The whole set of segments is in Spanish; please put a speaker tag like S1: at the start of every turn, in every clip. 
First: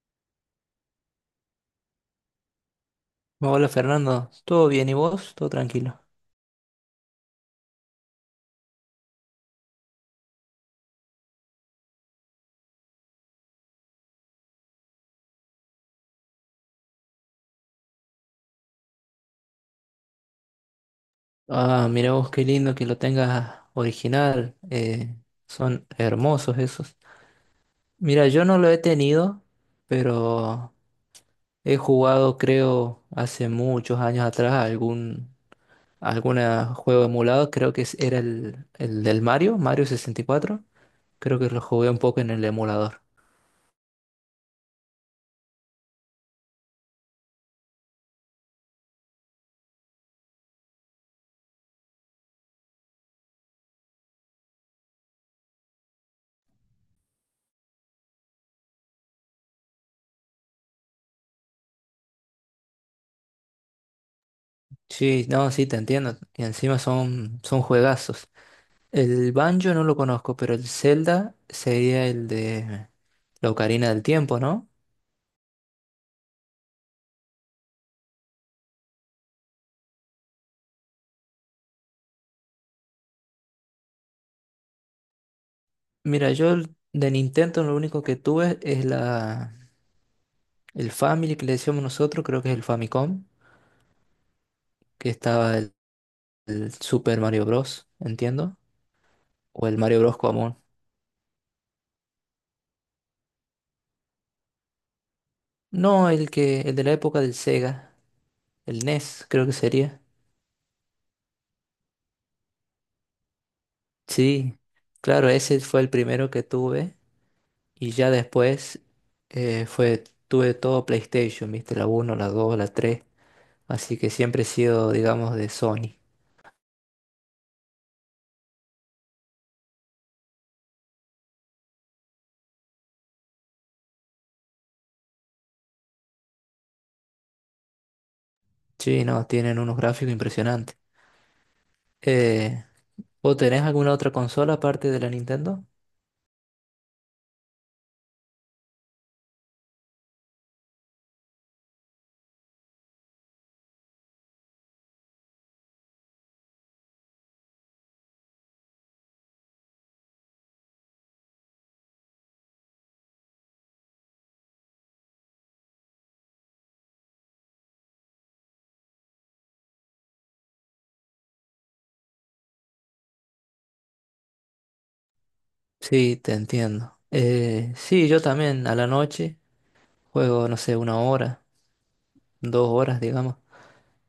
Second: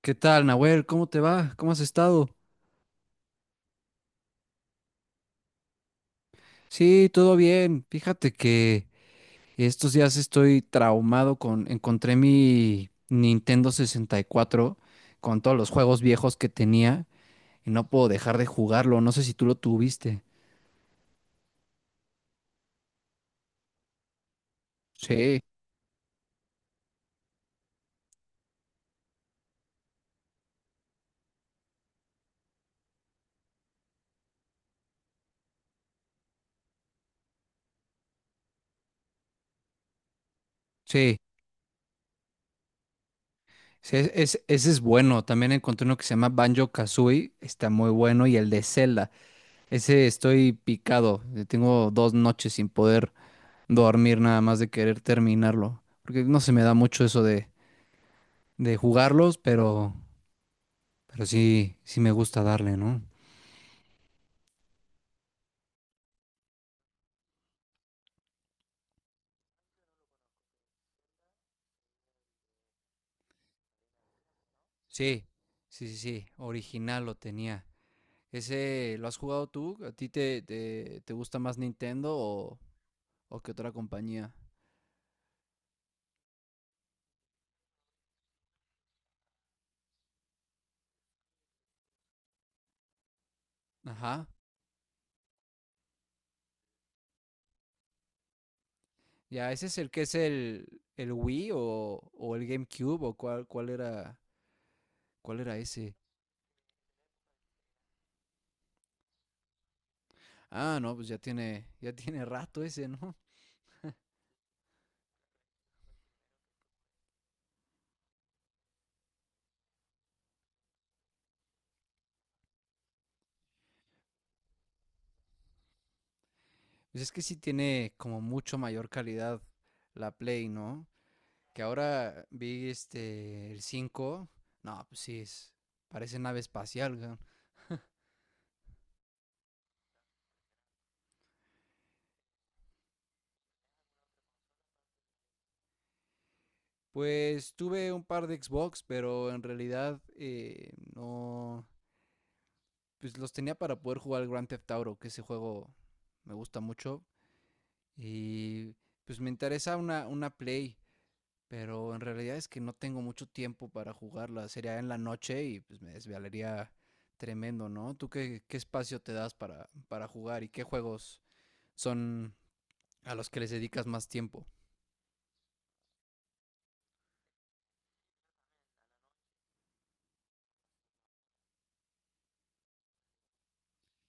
S1: ¿Qué tal, Nahuel? ¿Cómo te va? ¿Cómo has estado?
S2: Hola Fernando, ¿todo bien y vos? ¿Todo tranquilo?
S1: Sí, todo bien. Fíjate que estos días estoy traumado Encontré mi Nintendo 64 con todos los juegos viejos que tenía y no puedo dejar de jugarlo. No sé si tú lo tuviste.
S2: Ah, mira vos qué lindo que lo tengas original,
S1: Sí,
S2: son hermosos esos. Mira, yo no lo he tenido, pero he jugado creo hace muchos años atrás algún alguna juego emulado, creo que era el del Mario, Mario 64,
S1: sí.
S2: creo que lo jugué un poco en el emulador.
S1: Sí, ese es bueno. También encontré uno que se llama Banjo Kazooie. Está muy bueno. Y el de Zelda. Ese estoy picado. Tengo 2 noches sin poder dormir, nada más de querer terminarlo. Porque no se me da mucho eso de jugarlos, pero sí, sí me gusta darle, ¿no?
S2: Sí, no, sí, te entiendo, y encima son juegazos. El banjo no lo conozco, pero el Zelda sería el de la Ocarina del Tiempo, ¿no?
S1: Sí, sí, sí, sí. Original lo tenía. ¿Ese lo has jugado tú? ¿A ti te gusta más Nintendo o qué otra compañía?
S2: Mira, yo de Nintendo lo único que tuve es el Family que le decíamos nosotros, creo que es el Famicom,
S1: Ajá.
S2: que estaba el Super Mario Bros., entiendo,
S1: Ya, ese
S2: o el
S1: es el
S2: Mario
S1: que es
S2: Bros. Común.
S1: el Wii o el GameCube o cuál era ese.
S2: No, el de la época del Sega, el NES, creo que sería.
S1: Ah, no, pues ya tiene rato ese, ¿no?
S2: Sí, claro, ese fue el primero que tuve y ya después tuve todo PlayStation, ¿viste? La uno, la 2, la 3. Así que siempre he sido, digamos, de Sony.
S1: Pues es que sí tiene como mucho mayor calidad la Play, ¿no? Que ahora vi el 5, no, pues sí es parece nave espacial, güey.
S2: Sí, no, tienen unos gráficos impresionantes. Eh, ¿Vos tenés alguna otra consola aparte de la Nintendo?
S1: Pues tuve un par de Xbox, pero en realidad, no, pues los tenía para poder jugar el Grand Theft Auto, que ese juego me gusta mucho, y pues me interesa una Play. Pero en realidad es que no tengo mucho tiempo para jugarla. Sería en la noche y pues me desvelaría tremendo, ¿no? ¿Tú qué espacio te das para jugar, y qué juegos son a los que les dedicas más tiempo?
S2: Sí, te entiendo. Sí, yo también a la noche juego, no sé, una hora, 2 horas, digamos.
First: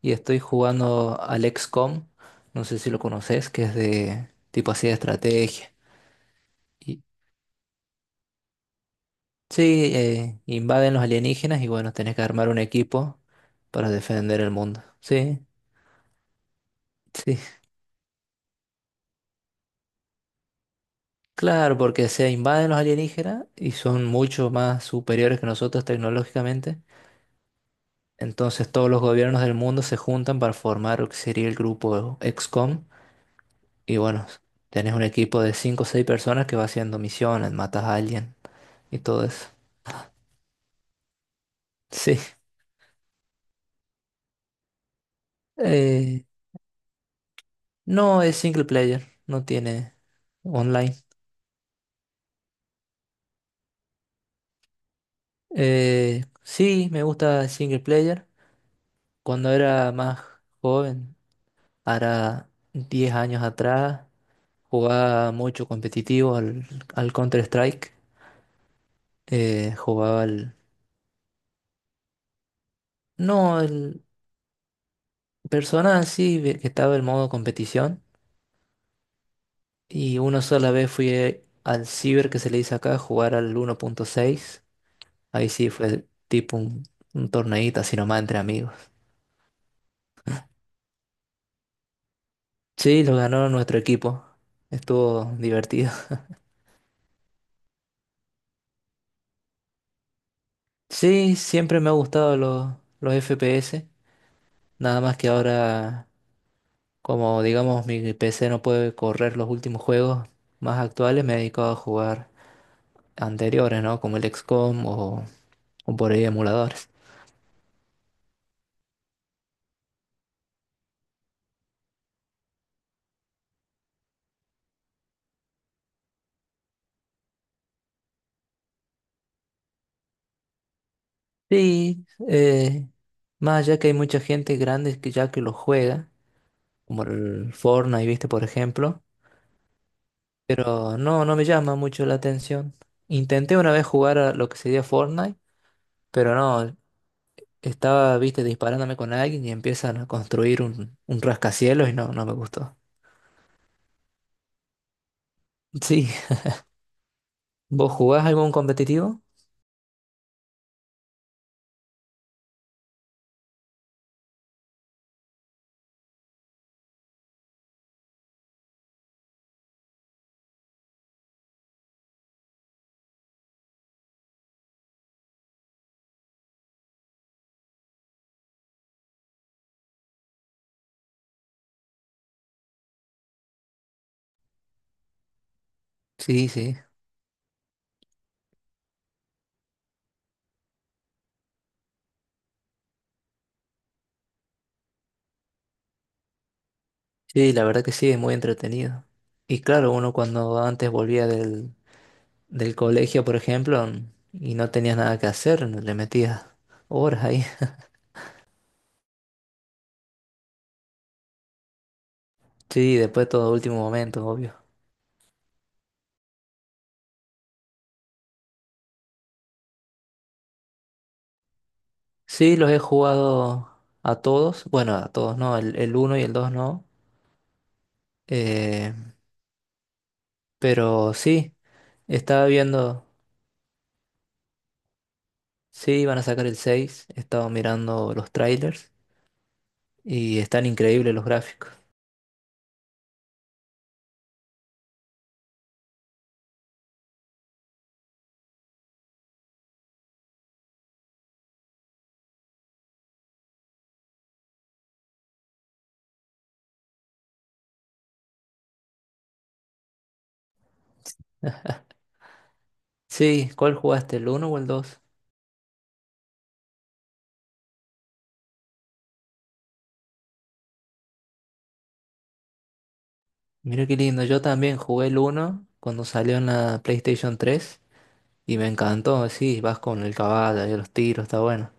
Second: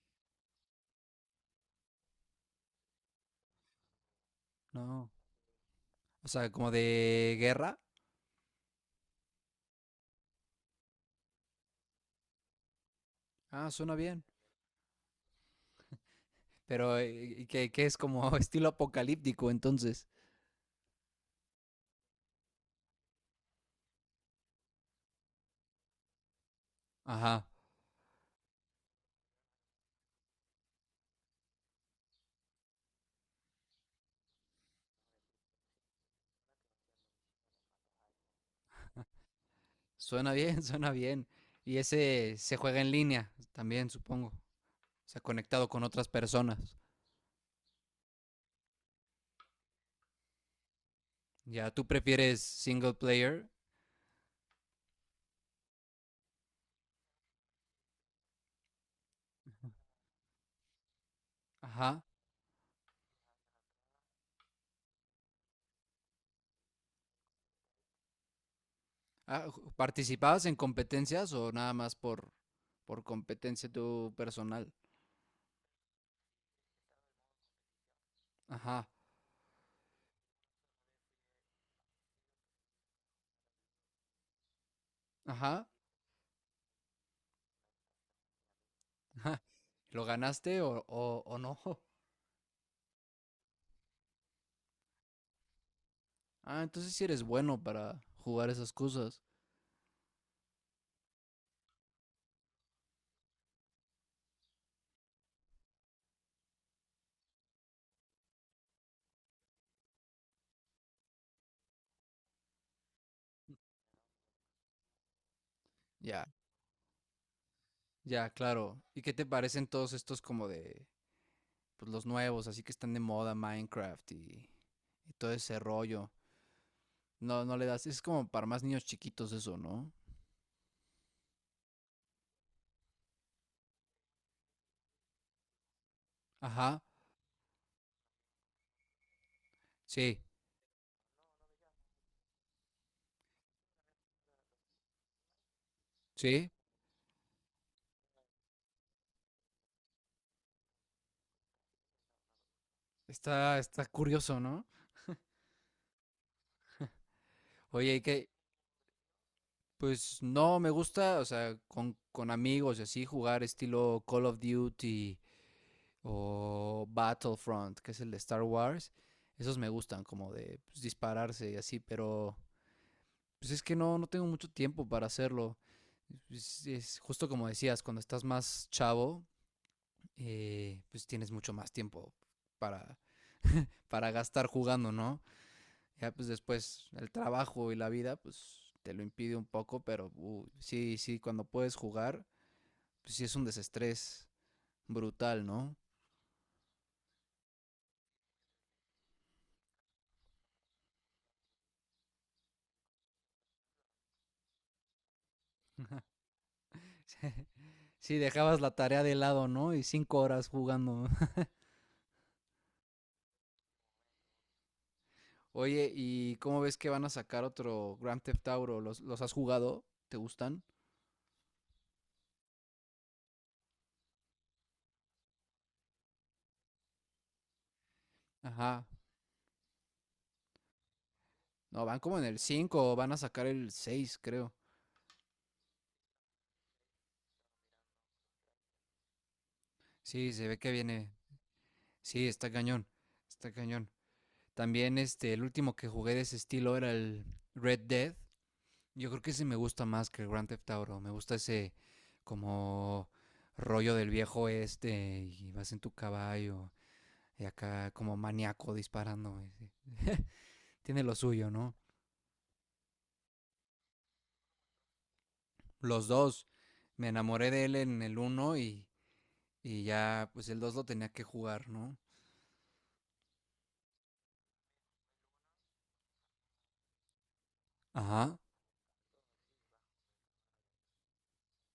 S2: Y estoy jugando al XCOM, no sé si lo conoces, que es de tipo así de
S1: No.
S2: estrategia.
S1: O sea, como
S2: Y,
S1: de guerra.
S2: sí, invaden los alienígenas y bueno, tenés que armar un equipo
S1: Ah,
S2: para
S1: suena bien.
S2: defender el mundo. Sí,
S1: Pero
S2: sí,
S1: y que es como estilo apocalíptico, entonces.
S2: claro, porque se invaden los alienígenas y son mucho más superiores que nosotros tecnológicamente.
S1: Ajá.
S2: Entonces todos los gobiernos del mundo se juntan para formar lo que sería el grupo XCOM. Y bueno, tenés un equipo de 5 o 6 personas que va haciendo misiones, matas a alguien y todo eso.
S1: Suena bien, suena bien. Y
S2: Sí.
S1: ese se juega en línea también, supongo. O sea, conectado con otras
S2: Eh,
S1: personas.
S2: no es single player, no tiene online.
S1: Ya, ¿tú prefieres single player?
S2: Sí, me gusta el single player. Cuando era más joven,
S1: Ajá.
S2: ahora 10 años atrás. Jugaba mucho competitivo al Counter-Strike.
S1: Ah,
S2: eh, jugaba
S1: ¿participabas
S2: al...
S1: en competencias o nada más por
S2: No,
S1: competencia
S2: el
S1: tu personal?
S2: Persona sí, que estaba el modo competición.
S1: Ajá,
S2: Y una sola vez fui al Ciber que se le dice acá, a jugar al 1.6. Ahí
S1: ajá, ajá.
S2: sí fue tipo un torneíto así nomás entre amigos.
S1: ¿Lo ganaste o, o no?
S2: Sí, lo ganó nuestro equipo. Estuvo divertido.
S1: Ah, entonces sí eres bueno para jugar esas cosas.
S2: Sí, siempre me ha gustado los FPS. Nada más que ahora... Como digamos mi PC no puede correr los últimos juegos más actuales, me he dedicado a jugar anteriores, ¿no? Como el XCOM o por
S1: Ya,
S2: ahí emuladores.
S1: ya, claro. ¿Y qué te parecen todos estos como de, pues los nuevos, así que están de moda, Minecraft y todo ese rollo? No, no le das, es como para más niños chiquitos eso, ¿no?
S2: Sí, más allá que hay mucha gente grande que ya que lo juega,
S1: Ajá,
S2: como el Fortnite, ¿viste? Por ejemplo,
S1: sí,
S2: pero no, no me llama mucho la atención. Intenté una vez jugar a lo que sería Fortnite, pero
S1: sí.
S2: no, estaba, ¿viste? Disparándome con alguien y empiezan a construir un rascacielos y no, no me gustó.
S1: Está curioso, ¿no?
S2: Sí. ¿Vos
S1: Oye, ¿y
S2: jugás
S1: qué?
S2: algún competitivo?
S1: Pues no, me gusta, o sea, con amigos y así, jugar estilo Call of Duty o Battlefront, que es el de Star Wars. Esos me gustan, como de, pues, dispararse y así, pero pues es que no tengo mucho tiempo para hacerlo. Es justo como decías, cuando estás más chavo, pues tienes mucho más tiempo para, para gastar jugando, ¿no? Ya pues
S2: Sí, sí.
S1: después el trabajo y la vida, pues te lo impide un poco, pero sí, sí, cuando puedes jugar, pues sí es un desestrés brutal, ¿no?
S2: Sí, la verdad que sí, es muy entretenido. Y claro, uno cuando antes volvía del colegio, por ejemplo, y no tenías nada que hacer, le metías horas ahí.
S1: Sí, dejabas la tarea de lado, ¿no? Y 5 horas jugando.
S2: Sí, después todo último momento, obvio.
S1: Oye, ¿y cómo ves que van a sacar otro Grand Theft Auto? ¿Los has jugado? ¿Te gustan?
S2: Sí, los he jugado a todos. Bueno, a todos no, el uno y el 2, no.
S1: Ajá.
S2: Eh, pero sí,
S1: No, van como en el
S2: estaba
S1: cinco,
S2: viendo,
S1: van a sacar el seis, creo.
S2: sí, iban a sacar el 6, estaba mirando los trailers
S1: Sí,
S2: y
S1: se ve
S2: están
S1: que
S2: increíbles
S1: viene.
S2: los gráficos.
S1: Sí, está cañón. Está cañón. También el último que jugué de ese estilo era el Red Dead. Yo creo que ese me gusta más que el Grand Theft Auto. Me gusta ese como rollo del viejo este, y vas en tu caballo y acá como maníaco disparando, ese. Tiene lo suyo, ¿no?
S2: Sí, ¿cuál jugaste? ¿El uno o el dos?
S1: Los dos. Me enamoré de él en el uno, y ya pues el 2 lo tenía que jugar, ¿no?
S2: Mira qué lindo, yo también jugué el uno cuando salió en la PlayStation 3
S1: Ajá.
S2: y me encantó, sí, vas con el caballo y los tiros, está bueno.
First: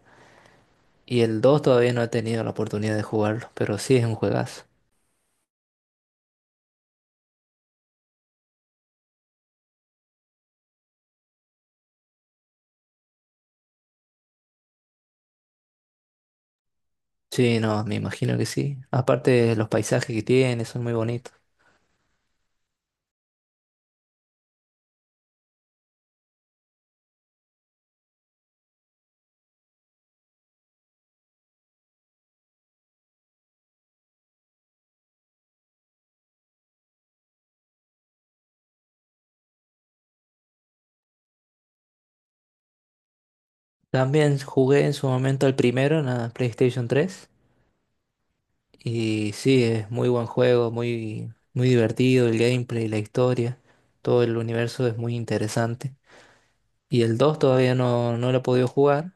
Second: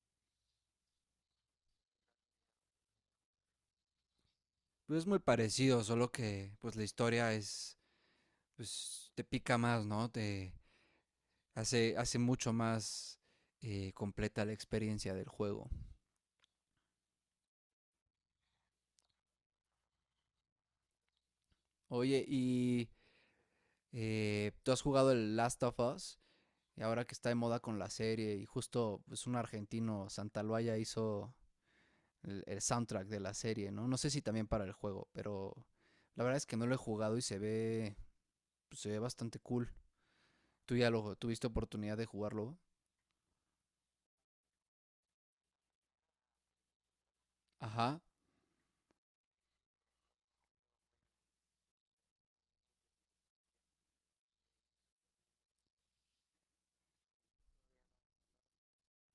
S2: Y el 2 todavía no he tenido la oportunidad de jugarlo, pero sí es un juegazo.
S1: Pues es muy parecido, solo que pues la historia es, pues te pica más, ¿no? Te hace mucho más, completa la experiencia del juego.
S2: Sí, no, me imagino que sí. Aparte los paisajes que tiene son muy bonitos.
S1: Oye, tú has jugado el Last of Us, y ahora que está de moda con la serie, y justo, pues, un argentino, Santaloaya, hizo el soundtrack de la serie, ¿no? No sé si también para el juego, pero la verdad es que no lo he jugado y se ve bastante cool. Tú ya lo tuviste oportunidad de jugarlo.
S2: También jugué en su momento el primero en la PlayStation 3
S1: Ajá,
S2: y sí, es muy buen juego, muy, muy divertido el gameplay, la historia, todo el universo es muy interesante. Y el 2 todavía no, no lo he podido jugar,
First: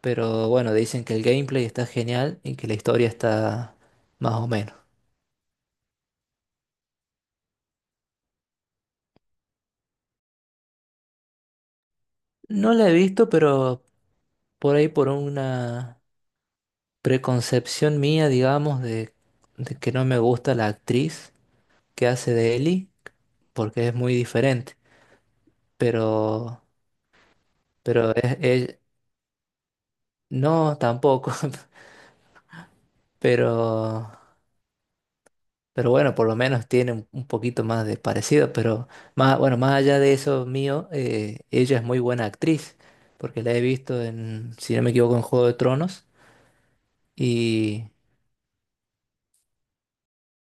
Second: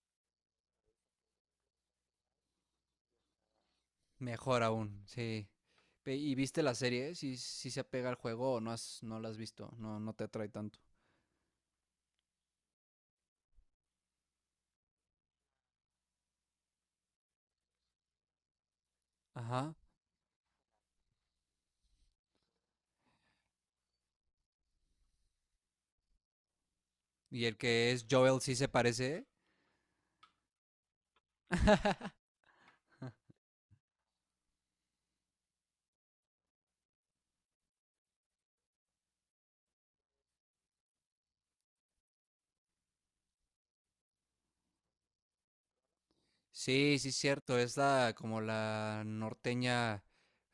S2: pero bueno, dicen que el gameplay está genial y que la historia está más o
S1: mejor
S2: menos.
S1: aún, sí. ¿Y viste la serie? ¿Si, se apega al juego o no, no la has visto? No, no te atrae tanto.
S2: No la he visto, pero por ahí por una preconcepción mía, digamos, de,
S1: Ajá.
S2: de que no me gusta la actriz que hace de Ellie, porque es muy diferente. Pero,
S1: ¿Y el que es
S2: pero
S1: Joel sí se parece?
S2: no tampoco, pero Pero bueno, por lo menos tiene un poquito más de parecido, pero más, bueno, más allá de eso mío, ella es muy buena actriz, porque la he visto en, si no me equivoco, en Juego de Tronos.
S1: Sí, sí, cierto, es
S2: Y
S1: la como la norteña,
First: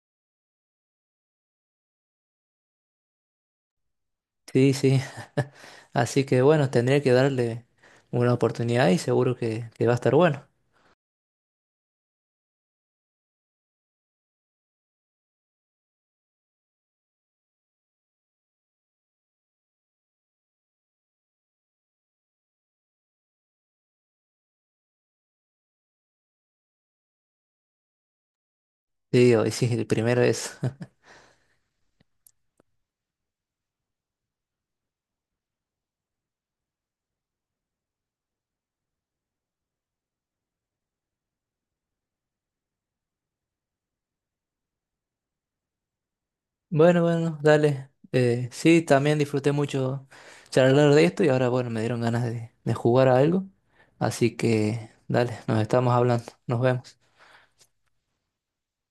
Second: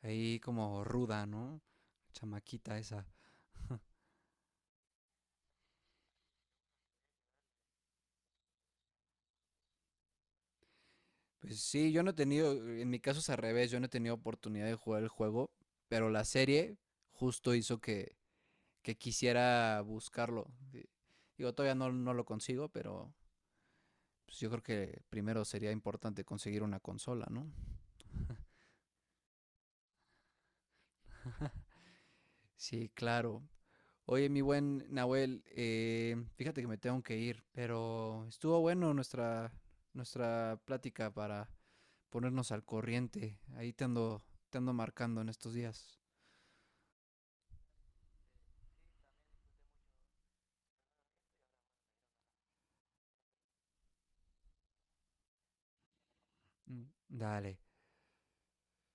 S1: ahí como ruda, ¿no? Chamaquita esa.
S2: sí, sí. Así que bueno, tendría que darle una oportunidad y seguro que va a estar bueno.
S1: Pues sí, yo no he tenido, en mi caso es al revés, yo no he tenido oportunidad de jugar el juego, pero la serie justo hizo que quisiera buscarlo. Digo, todavía no lo consigo, pero pues, yo creo que primero sería importante conseguir una consola, ¿no?
S2: Sí, hoy sí, el primero es.
S1: Sí, claro. Oye, mi buen Nahuel, fíjate que me tengo que ir, pero estuvo bueno nuestra plática para ponernos al corriente. Ahí te ando marcando en estos días.
S2: Bueno, bueno, dale. Sí, también disfruté mucho charlar de esto y ahora, bueno, me dieron ganas de jugar a algo. Así que, dale, nos estamos hablando. Nos
S1: Mm,
S2: vemos.
S1: dale.